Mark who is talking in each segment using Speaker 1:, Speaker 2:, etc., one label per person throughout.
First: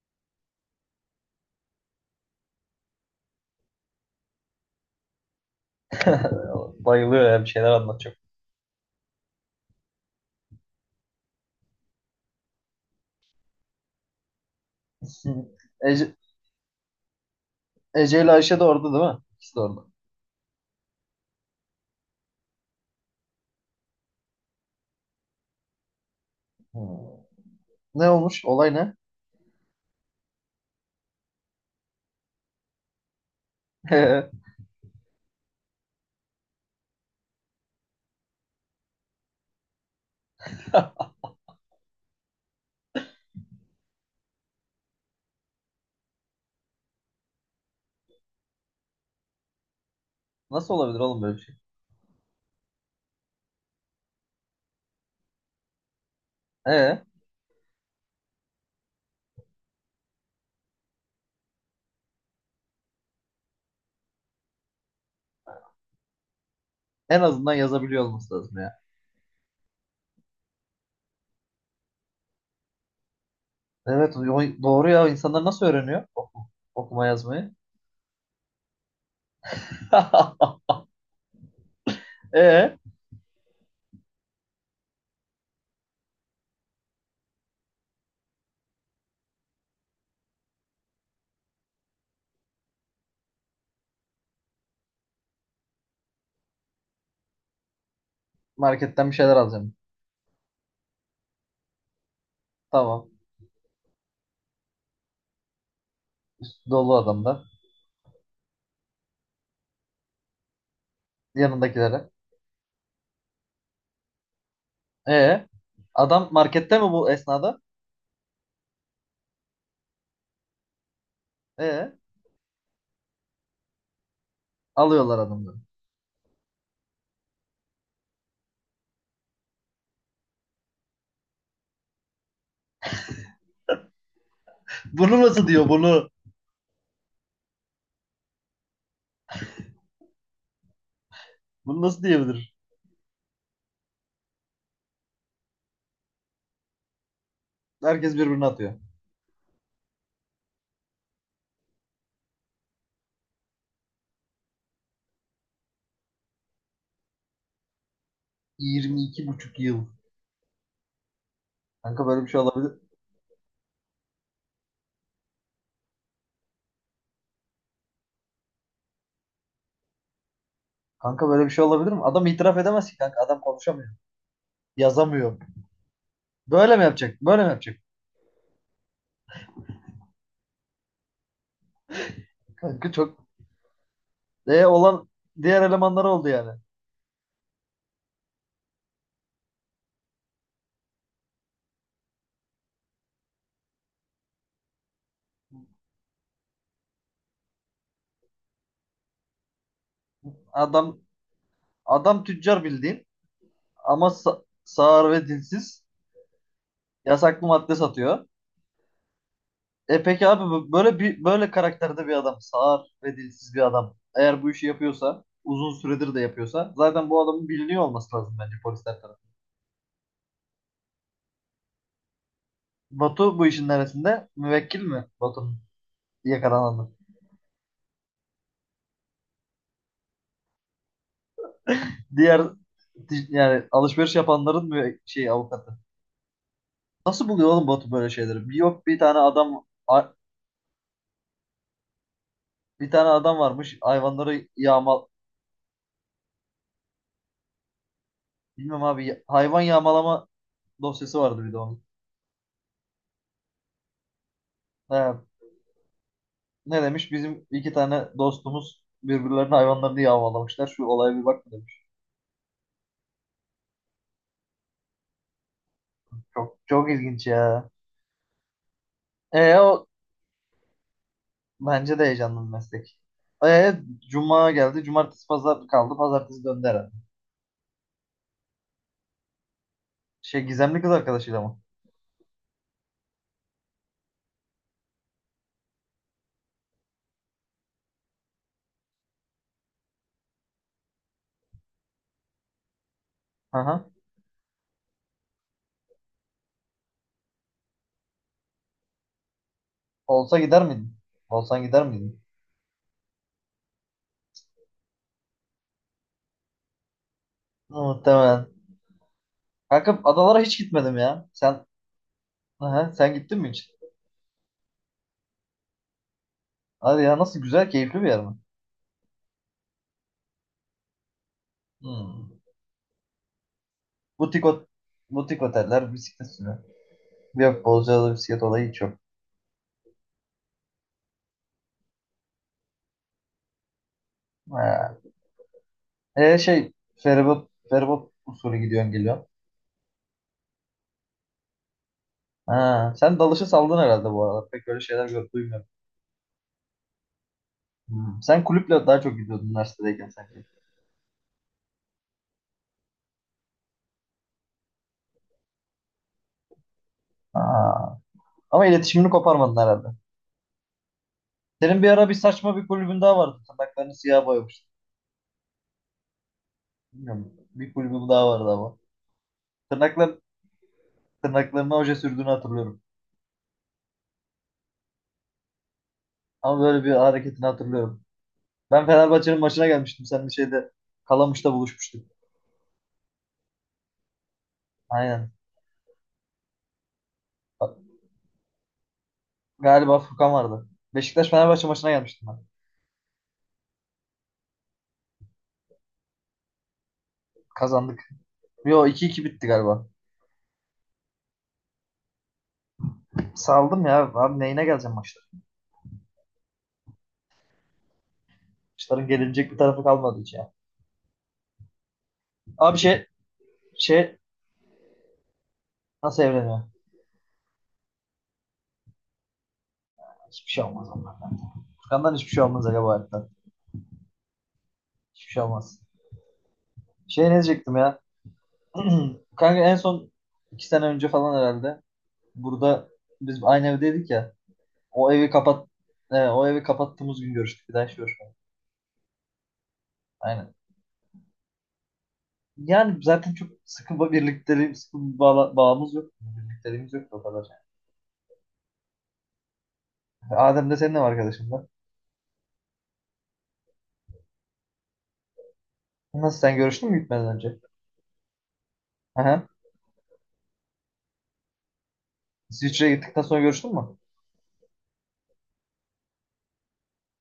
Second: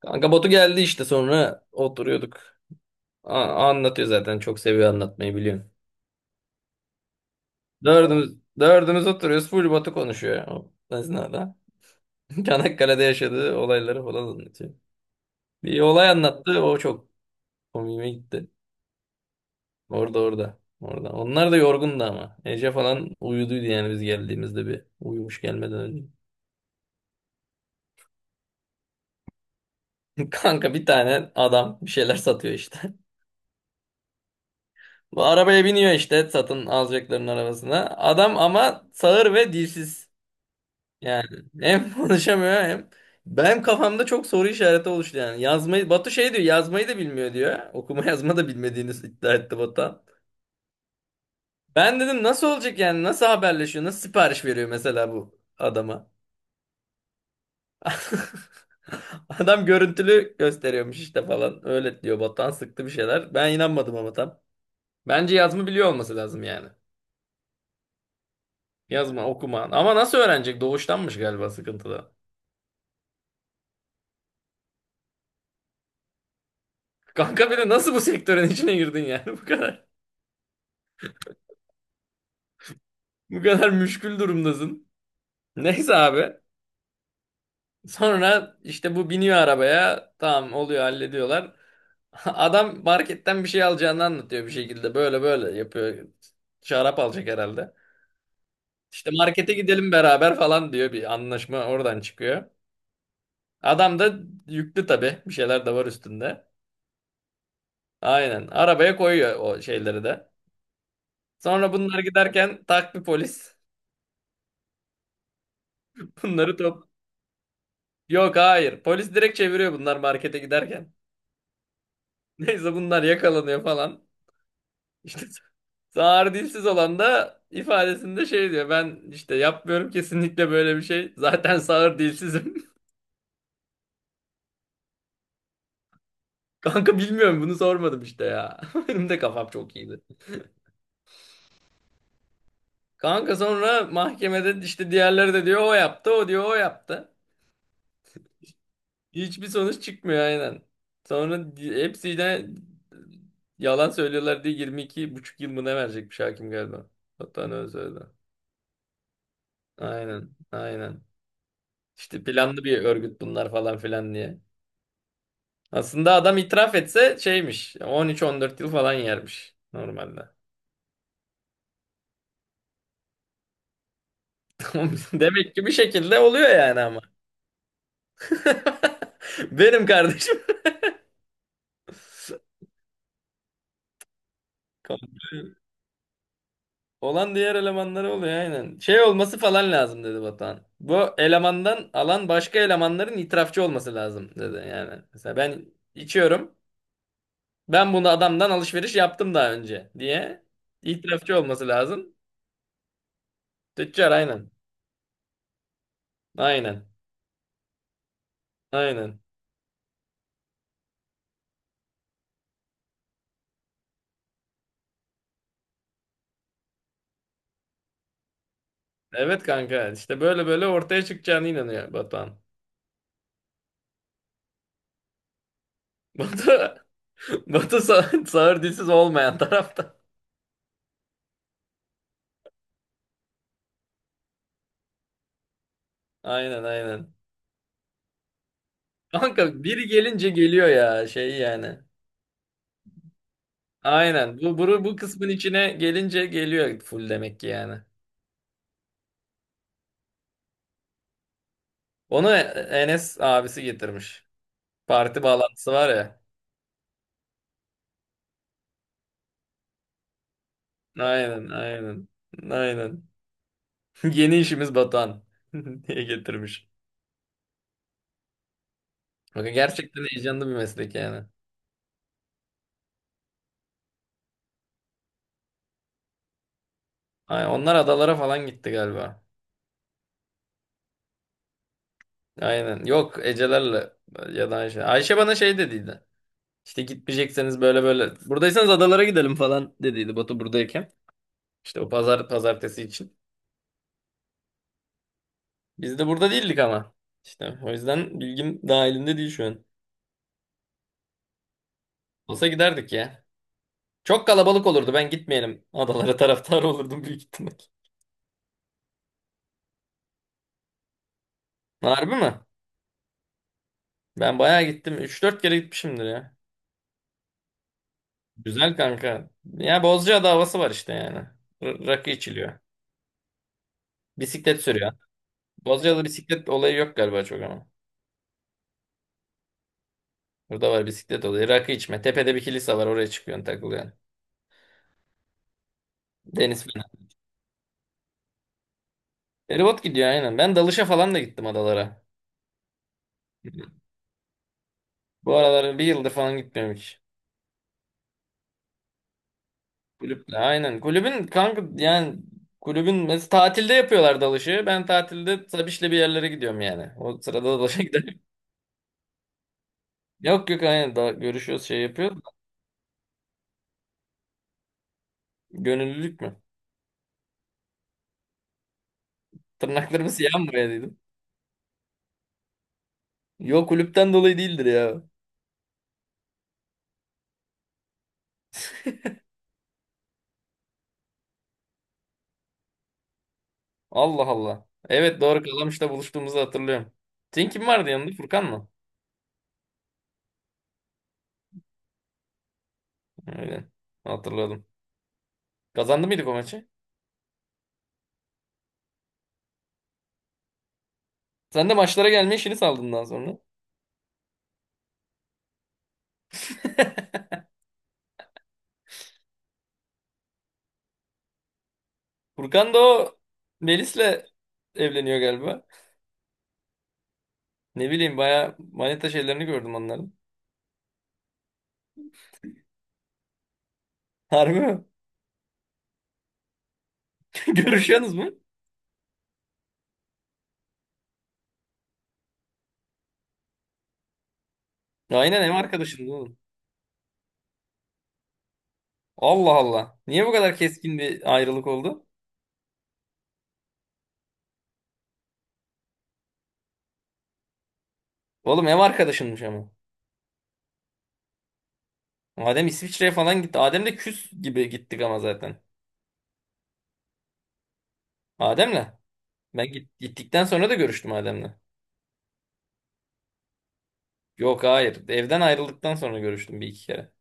Speaker 1: Kanka Batu geldi işte sonra oturuyorduk. Anlatıyor zaten, çok seviyor anlatmayı biliyorsun.
Speaker 2: Bayılıyor ya bir şeyler anlatacak.
Speaker 1: Dördümüz, dördümüz oturuyoruz, full Batu konuşuyor o esnada. Çanakkale'de yaşadığı olayları falan anlatıyor. Bir olay
Speaker 2: Ece,
Speaker 1: anlattı, o çok komiğime
Speaker 2: Ece ile
Speaker 1: gitti.
Speaker 2: Ayşe de orada değil mi? İkisi de orada.
Speaker 1: Orada, orada. Orada. Onlar da yorgundu ama. Ece falan uyuduydu yani, biz geldiğimizde bir uyumuş gelmeden önce.
Speaker 2: Hmm. Ne olmuş? Olay ne?
Speaker 1: Kanka, bir tane adam bir şeyler satıyor işte. Bu arabaya biniyor işte, satın alacakların arabasına. Adam ama sağır ve dilsiz. Yani hem konuşamıyor hem benim kafamda çok soru işareti oluştu yani. Yazmayı, Batu şey diyor, yazmayı da bilmiyor diyor. Okuma yazma da bilmediğini iddia etti Batuhan.
Speaker 2: Nasıl olabilir oğlum böyle bir şey?
Speaker 1: Ben dedim nasıl olacak yani, nasıl haberleşiyor, nasıl sipariş veriyor mesela bu adama.
Speaker 2: Ee,
Speaker 1: Adam görüntülü gösteriyormuş işte falan, öyle diyor Batuhan, sıktı bir şeyler. Ben inanmadım ama tam. Bence yazma biliyor olması lazım yani.
Speaker 2: en azından yazabiliyor olması lazım ya.
Speaker 1: Yazma okuma ama nasıl öğrenecek, doğuştanmış galiba sıkıntıda.
Speaker 2: Evet doğru ya insanlar nasıl öğreniyor okuma yazmayı?
Speaker 1: Kanka bir de nasıl bu sektörün içine girdin yani, bu kadar.
Speaker 2: Ee,
Speaker 1: Bu kadar müşkül durumdasın. Neyse abi. Sonra işte bu biniyor arabaya. Tamam oluyor, hallediyorlar. Adam marketten bir şey alacağını anlatıyor bir şekilde. Böyle böyle yapıyor. Şarap alacak herhalde.
Speaker 2: marketten
Speaker 1: İşte
Speaker 2: bir şeyler
Speaker 1: markete
Speaker 2: alacağım.
Speaker 1: gidelim beraber falan diyor. Bir anlaşma oradan çıkıyor.
Speaker 2: Tamam.
Speaker 1: Adam da yüklü tabii. Bir şeyler de var üstünde.
Speaker 2: Üstü dolu adamlar.
Speaker 1: Aynen. Arabaya koyuyor o şeyleri de. Sonra bunlar
Speaker 2: Yanındakilere.
Speaker 1: giderken tak, bir polis.
Speaker 2: Ee, adam
Speaker 1: Bunları
Speaker 2: markette
Speaker 1: top.
Speaker 2: mi bu esnada?
Speaker 1: Yok, hayır. Polis direkt çeviriyor, bunlar markete giderken.
Speaker 2: Ee,
Speaker 1: Neyse, bunlar yakalanıyor falan.
Speaker 2: alıyorlar
Speaker 1: İşte
Speaker 2: adamları.
Speaker 1: sağır dilsiz olan da ifadesinde şey diyor. Ben işte yapmıyorum kesinlikle böyle bir şey. Zaten sağır dilsizim.
Speaker 2: Bunu nasıl diyor bunu?
Speaker 1: Kanka bilmiyorum, bunu sormadım işte ya. Benim de kafam çok iyiydi.
Speaker 2: Bunu nasıl diyebilir?
Speaker 1: Kanka sonra mahkemede işte, diğerleri de diyor o yaptı, o diyor o yaptı.
Speaker 2: Herkes birbirine atıyor.
Speaker 1: Hiçbir sonuç çıkmıyor aynen. Hepsi de yalan söylüyorlar diye 22 buçuk yıl mı ne verecekmiş hakim galiba. Hatta ne öyle söyledi.
Speaker 2: 22,5 yıl.
Speaker 1: Aynen, aynen.
Speaker 2: Kanka böyle
Speaker 1: İşte
Speaker 2: bir şey
Speaker 1: planlı bir
Speaker 2: olabilir.
Speaker 1: örgüt bunlar falan filan diye. Aslında adam itiraf etse şeymiş. 13-14 yıl falan yermiş normalde.
Speaker 2: Kanka böyle bir şey olabilir mi? Adam itiraf edemez ki kanka. Adam konuşamıyor.
Speaker 1: Tamam.
Speaker 2: Yazamıyor.
Speaker 1: Demek ki bir şekilde oluyor
Speaker 2: Böyle
Speaker 1: yani
Speaker 2: mi
Speaker 1: ama.
Speaker 2: yapacak? Böyle mi yapacak?
Speaker 1: Benim kardeşim.
Speaker 2: Kanka çok olan
Speaker 1: Komple
Speaker 2: diğer elemanlar oldu yani.
Speaker 1: olan diğer elemanları oluyor aynen. Şey olması falan lazım dedi Batuhan. Bu elemandan alan başka elemanların itirafçı olması lazım dedi yani. Mesela ben içiyorum. Ben bunu adamdan alışveriş yaptım daha önce diye
Speaker 2: Adam
Speaker 1: itirafçı olması lazım.
Speaker 2: adam tüccar bildiğin ama
Speaker 1: Tüccar
Speaker 2: sa-
Speaker 1: aynen.
Speaker 2: sağır ve dilsiz,
Speaker 1: Aynen.
Speaker 2: yasaklı madde satıyor.
Speaker 1: Aynen.
Speaker 2: E peki abi böyle karakterde bir adam, sağır ve dilsiz bir adam. Eğer bu işi yapıyorsa, uzun süredir de yapıyorsa zaten bu adamın biliniyor olması lazım bence polisler tarafından.
Speaker 1: Evet kanka, işte böyle böyle ortaya çıkacağına inanıyor Batuhan.
Speaker 2: Batu bu işin neresinde? Müvekkil mi Batu'nun?
Speaker 1: Batu,
Speaker 2: Yakalanamadım.
Speaker 1: Sağır dilsiz olmayan tarafta.
Speaker 2: Diğer yani alışveriş yapanların şey avukatı.
Speaker 1: Aynen, aynen.
Speaker 2: Nasıl buluyor oğlum Batu böyle şeyleri? Bir, yok, bir tane
Speaker 1: Kanka
Speaker 2: adam
Speaker 1: biri gelince geliyor ya şey yani.
Speaker 2: bir tane adam varmış
Speaker 1: Aynen,
Speaker 2: hayvanları
Speaker 1: bu
Speaker 2: yağmal,
Speaker 1: kısmın içine gelince geliyor full demek ki yani.
Speaker 2: bilmem abi, hayvan yağmalama dosyası vardı bir de onun.
Speaker 1: Onu Enes abisi getirmiş.
Speaker 2: He,
Speaker 1: Parti bağlantısı var ya.
Speaker 2: ne demiş? Bizim iki tane dostumuz birbirlerinin hayvanlarını yağmalamışlar. Şu olaya bir bak
Speaker 1: Aynen,
Speaker 2: mı demiş.
Speaker 1: aynen. Aynen. Yeni işimiz Batuhan diye
Speaker 2: Çok
Speaker 1: getirmiş.
Speaker 2: çok ilginç ya. E
Speaker 1: Bakın,
Speaker 2: o
Speaker 1: gerçekten heyecanlı bir meslek yani.
Speaker 2: Bence de heyecanlı bir meslek. E, Cuma geldi. Cumartesi pazar kaldı. Pazartesi döndü herhalde.
Speaker 1: Ay, onlar adalara falan gitti galiba.
Speaker 2: Şey, gizemli kız arkadaşıyla mı?
Speaker 1: Aynen. Yok, Ecelerle ya da Ayşe. Ayşe bana şey dediydi. İşte gitmeyecekseniz böyle böyle. Buradaysanız adalara gidelim falan dediydi Batu buradayken. İşte o pazar pazartesi için.
Speaker 2: Hı hı.
Speaker 1: Biz de burada değildik ama. İşte o yüzden bilgim dahilinde değil şu an.
Speaker 2: Olsa gider miydin? Olsan gider miydin?
Speaker 1: Olsa giderdik ya. Çok kalabalık olurdu. Ben gitmeyelim. Adalara taraftar olurdum büyük ihtimal.
Speaker 2: Muhtemelen. Kanka adalara hiç gitmedim ya.
Speaker 1: Harbi mi?
Speaker 2: Aha, sen gittin mi hiç?
Speaker 1: Ben bayağı gittim. Üç dört kere gitmişimdir ya.
Speaker 2: Hadi ya nasıl güzel keyifli bir yer mi?
Speaker 1: Güzel kanka. Ya Bozcaada havası var işte yani. Rakı
Speaker 2: Hmm.
Speaker 1: içiliyor.
Speaker 2: Butik,
Speaker 1: Bisiklet
Speaker 2: ot
Speaker 1: sürüyor.
Speaker 2: butik oteller,
Speaker 1: Bozcaada
Speaker 2: bisiklet
Speaker 1: bisiklet
Speaker 2: sürü.
Speaker 1: olayı yok galiba çok
Speaker 2: Yok
Speaker 1: ama.
Speaker 2: Bozcaada bisiklet olayı hiç yok.
Speaker 1: Burada var bisiklet olayı. Rakı içme. Tepede bir kilise var. Oraya çıkıyorsun, takılıyorsun.
Speaker 2: Ha. E,
Speaker 1: Deniz
Speaker 2: şey,
Speaker 1: falan.
Speaker 2: feribot usulü gidiyorsun geliyorsun.
Speaker 1: Feribot gidiyor aynen. Ben dalışa falan da gittim adalara.
Speaker 2: Ha. Sen dalışı saldın herhalde bu aralar. Pek öyle şeyler
Speaker 1: Bu
Speaker 2: duymuyorum.
Speaker 1: aralar bir yıldır falan gitmiyorum hiç.
Speaker 2: Hmm. Sen kulüple daha çok gidiyordun üniversitedeyken
Speaker 1: Kulüple
Speaker 2: sanki.
Speaker 1: aynen. Kulübün kanka yani, kulübün mesela tatilde yapıyorlar dalışı. Ben tatilde Sabiş'le bir yerlere gidiyorum yani. O sırada dalışa
Speaker 2: Ha.
Speaker 1: gidelim.
Speaker 2: Ama iletişimini koparmadın herhalde.
Speaker 1: Yok, yok, aynen, daha görüşüyoruz,
Speaker 2: Senin
Speaker 1: şey
Speaker 2: bir ara bir
Speaker 1: yapıyoruz.
Speaker 2: saçma bir kulübün daha vardı. Tırnaklarını siyah boyamış.
Speaker 1: Gönüllülük mü?
Speaker 2: Bilmiyorum. Bir kulübüm daha vardı ama.
Speaker 1: Tırnaklarımı
Speaker 2: Tırnaklar,
Speaker 1: siyah mı boyadıydım?
Speaker 2: tırnaklarına oje sürdüğünü hatırlıyorum.
Speaker 1: Yok, kulüpten dolayı değildir ya.
Speaker 2: Ama böyle bir hareketini hatırlıyorum. Ben Fenerbahçe'nin maçına gelmiştim, sen bir şeyde Kalamış'ta buluşmuştuk.
Speaker 1: Allah Allah. Evet
Speaker 2: Aynen.
Speaker 1: doğru, Kalamış'ta buluştuğumuzu hatırlıyorum. Senin kim
Speaker 2: Bak,
Speaker 1: vardı yanında? Furkan mı?
Speaker 2: galiba Furkan vardı. Beşiktaş Fenerbahçe maçına gelmiştim ben.
Speaker 1: Öyle. Hatırladım. Kazandı mıydık o maçı?
Speaker 2: Kazandık. Yo, 2-2 bitti galiba.
Speaker 1: Sen de maçlara gelme işini saldın daha sonra.
Speaker 2: Saldım ya. Abi neyine geleceğim maçlara? Maçların gelinecek bir tarafı kalmadı hiç ya.
Speaker 1: Furkan
Speaker 2: Abi
Speaker 1: da
Speaker 2: şey,
Speaker 1: o
Speaker 2: şey
Speaker 1: Melis'le evleniyor galiba.
Speaker 2: nasıl evleniyor?
Speaker 1: Ne bileyim, baya manita şeylerini gördüm onların.
Speaker 2: Hiçbir şey olmaz onlar. Furkan'dan hiçbir şey olmaz Aga bu hayatta.
Speaker 1: Harbi mi?
Speaker 2: Hiçbir şey olmaz. Şey, ne diyecektim ya?
Speaker 1: Görüşüyorsunuz mu?
Speaker 2: Kanka en son 2 sene önce falan herhalde. Burada biz aynı evdeydik ya. O evi
Speaker 1: Aynen, ev
Speaker 2: kapat
Speaker 1: arkadaşındı
Speaker 2: e,
Speaker 1: oğlum.
Speaker 2: o evi kapattığımız gün görüştük. Bir daha hiç görüşmedik.
Speaker 1: Allah Allah. Niye bu
Speaker 2: Aynen.
Speaker 1: kadar keskin bir ayrılık oldu?
Speaker 2: Yani zaten çok sıkı bir birlikteliğim, sıkı bir bağımız yok. Birlikteliğimiz yok da o kadar.
Speaker 1: Oğlum ev arkadaşınmış ama.
Speaker 2: Adem de senin ev arkadaşın da.
Speaker 1: Adem İsviçre'ye falan gitti. Adem de küs gibi gittik ama zaten.
Speaker 2: Nasıl, sen görüştün mü gitmeden önce?
Speaker 1: Adem'le.
Speaker 2: Aha.
Speaker 1: Gittikten sonra da görüştüm Adem'le.
Speaker 2: İsviçre'ye gittikten sonra görüştün mü?
Speaker 1: Yok, hayır. Evden ayrıldıktan sonra görüştüm bir iki kere.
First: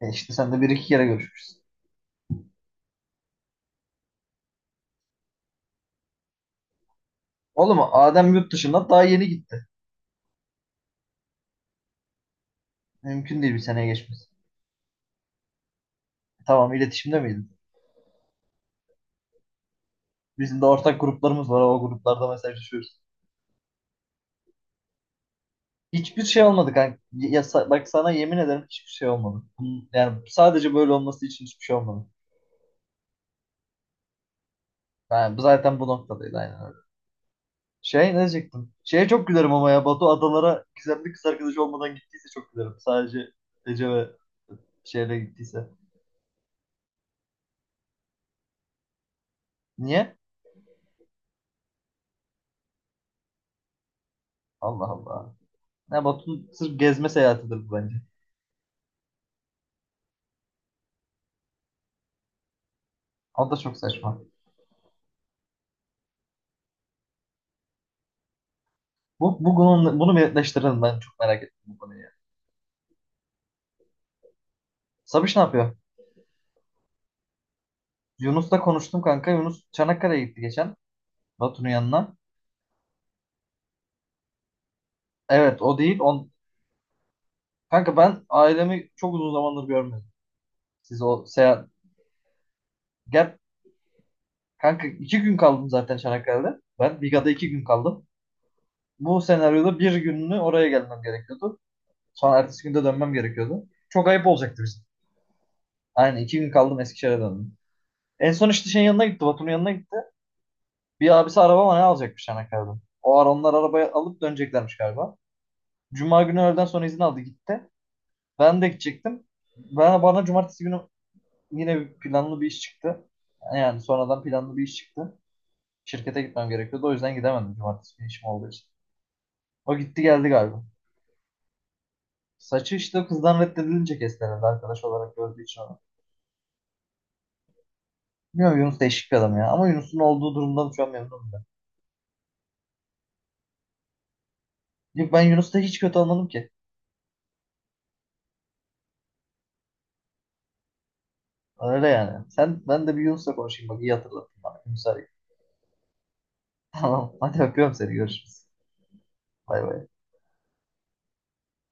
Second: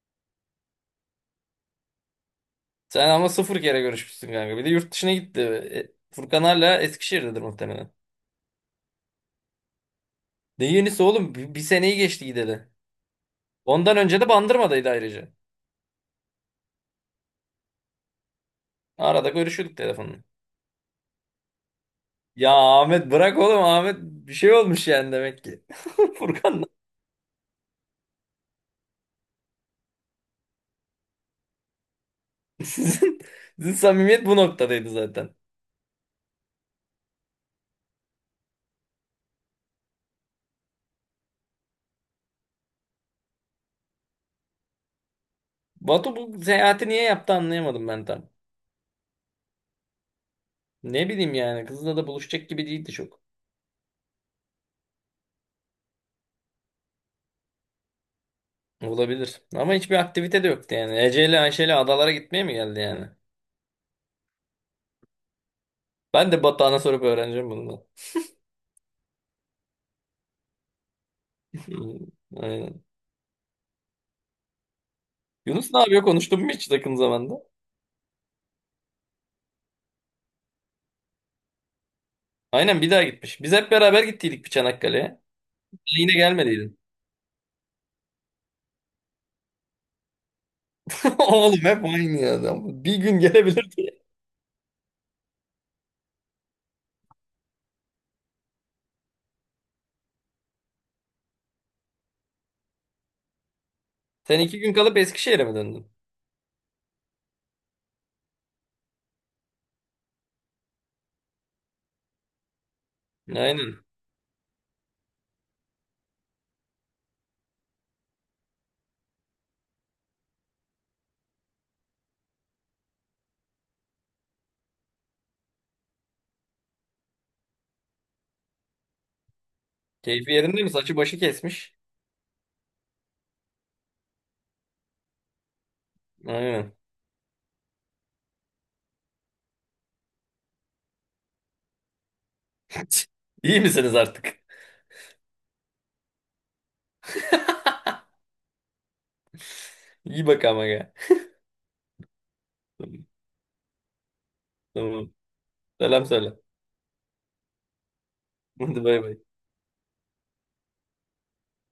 Speaker 2: E işte sen de bir iki kere görüşmüşsün.
Speaker 1: Sen ama sıfır kere görüşmüşsün kanka. Bir de yurt dışına gitti. E, Furkan hala Eskişehir'dedir
Speaker 2: Oğlum
Speaker 1: muhtemelen.
Speaker 2: Adem yurt dışında daha yeni gitti.
Speaker 1: Ne yenisi oğlum? Bir seneyi geçti gideli.
Speaker 2: Mümkün değil bir seneye
Speaker 1: Ondan önce
Speaker 2: geçmesi.
Speaker 1: de Bandırma'daydı ayrıca.
Speaker 2: Tamam, iletişimde miydin?
Speaker 1: Arada görüşüyorduk telefonla.
Speaker 2: Bizim de ortak gruplarımız var. O gruplarda
Speaker 1: Ya
Speaker 2: mesajlaşıyoruz.
Speaker 1: Ahmet bırak oğlum, Ahmet bir şey olmuş yani demek ki.
Speaker 2: Hiçbir şey
Speaker 1: Furkan'la
Speaker 2: olmadı kanka. Ya, bak sana yemin ederim hiçbir şey olmadı. Yani sadece böyle olması için hiçbir şey olmadı.
Speaker 1: sizin, sizin samimiyet bu noktadaydı zaten.
Speaker 2: Yani bu zaten bu noktadaydı aynen öyle. Şey, ne diyecektim? Şeye çok gülerim ama ya Batu adalara gizemli kız arkadaşı olmadan gittiyse çok gülerim. Sadece Ece ve şeyle gittiyse.
Speaker 1: Batu bu seyahati niye yaptı anlayamadım ben tam.
Speaker 2: Niye?
Speaker 1: Ne bileyim yani, kızla da buluşacak gibi değildi çok.
Speaker 2: Allah Allah. Ya Batu'nun sırf gezme seyahatidir bu bence.
Speaker 1: Olabilir. Ama hiçbir aktivite de yoktu yani. Ece ile Ayşe ile adalara gitmeye mi geldi yani?
Speaker 2: O da çok saçma.
Speaker 1: Ben de Batuhan'a sorup öğreneceğim bunu da.
Speaker 2: Bunu bir netleştirelim, ben çok merak ettim bu konuyu ya.
Speaker 1: Aynen.
Speaker 2: Sabiş ne
Speaker 1: Yunus
Speaker 2: yapıyor?
Speaker 1: ne yapıyor? Konuştun mu hiç yakın zamanda?
Speaker 2: Yunus'la konuştum kanka. Yunus Çanakkale'ye gitti geçen. Batu'nun yanına.
Speaker 1: Aynen, bir daha gitmiş. Biz hep beraber gittiydik bir Çanakkale'ye.
Speaker 2: Evet o değil.
Speaker 1: Sen yine
Speaker 2: On...
Speaker 1: gelmediydin.
Speaker 2: Kanka ben ailemi çok uzun zamandır görmedim. Siz o
Speaker 1: Oğlum
Speaker 2: seyahat...
Speaker 1: hep aynı adam. Bir gün
Speaker 2: Gel.
Speaker 1: gelebilirdi.
Speaker 2: Kanka 2 gün kaldım zaten Çanakkale'de. Ben Biga'da 2 gün kaldım. Bu senaryoda bir gününü oraya gelmem gerekiyordu. Sonra ertesi günde dönmem gerekiyordu. Çok ayıp
Speaker 1: Sen iki
Speaker 2: olacaktı
Speaker 1: gün
Speaker 2: bizim.
Speaker 1: kalıp Eskişehir'e mi döndün?
Speaker 2: Aynen, 2 gün kaldım Eskişehir'e döndüm. En son işte şeyin yanına gitti. Batu'nun yanına gitti. Bir abisi araba mı ne alacakmış Çanakkale'den. O ara onlar
Speaker 1: Aynen.
Speaker 2: arabayı alıp döneceklermiş galiba. Cuma günü öğleden sonra izin aldı gitti. Ben de gidecektim. Bana cumartesi günü yine bir planlı bir iş çıktı. Yani sonradan planlı bir iş çıktı. Şirkete gitmem gerekiyordu. O yüzden gidemedim cumartesi günü işim olduğu için. O gitti geldi
Speaker 1: Keyfi yerinde
Speaker 2: galiba.
Speaker 1: mi? Saçı başı kesmiş.
Speaker 2: Saçı işte kızdan reddedilince kesti herhalde arkadaş olarak gördüğü için onu.
Speaker 1: Aynen.
Speaker 2: Bilmiyorum Yunus değişik bir adam ya. Ama Yunus'un olduğu durumdan şu an memnunum ben.
Speaker 1: İyi misiniz artık?
Speaker 2: Yok, ben Yunus'ta hiç kötü olmadım ki.
Speaker 1: İyi bak ama ya.
Speaker 2: Öyle yani. Ben de bir Yunus'la konuşayım, bak iyi hatırlattın bana. Yunus arayayım.
Speaker 1: Tamam. Selam söyle.
Speaker 2: Tamam, hadi öpüyorum seni, görüşürüz.
Speaker 1: Hadi, bay bay.
Speaker 2: Bay bay.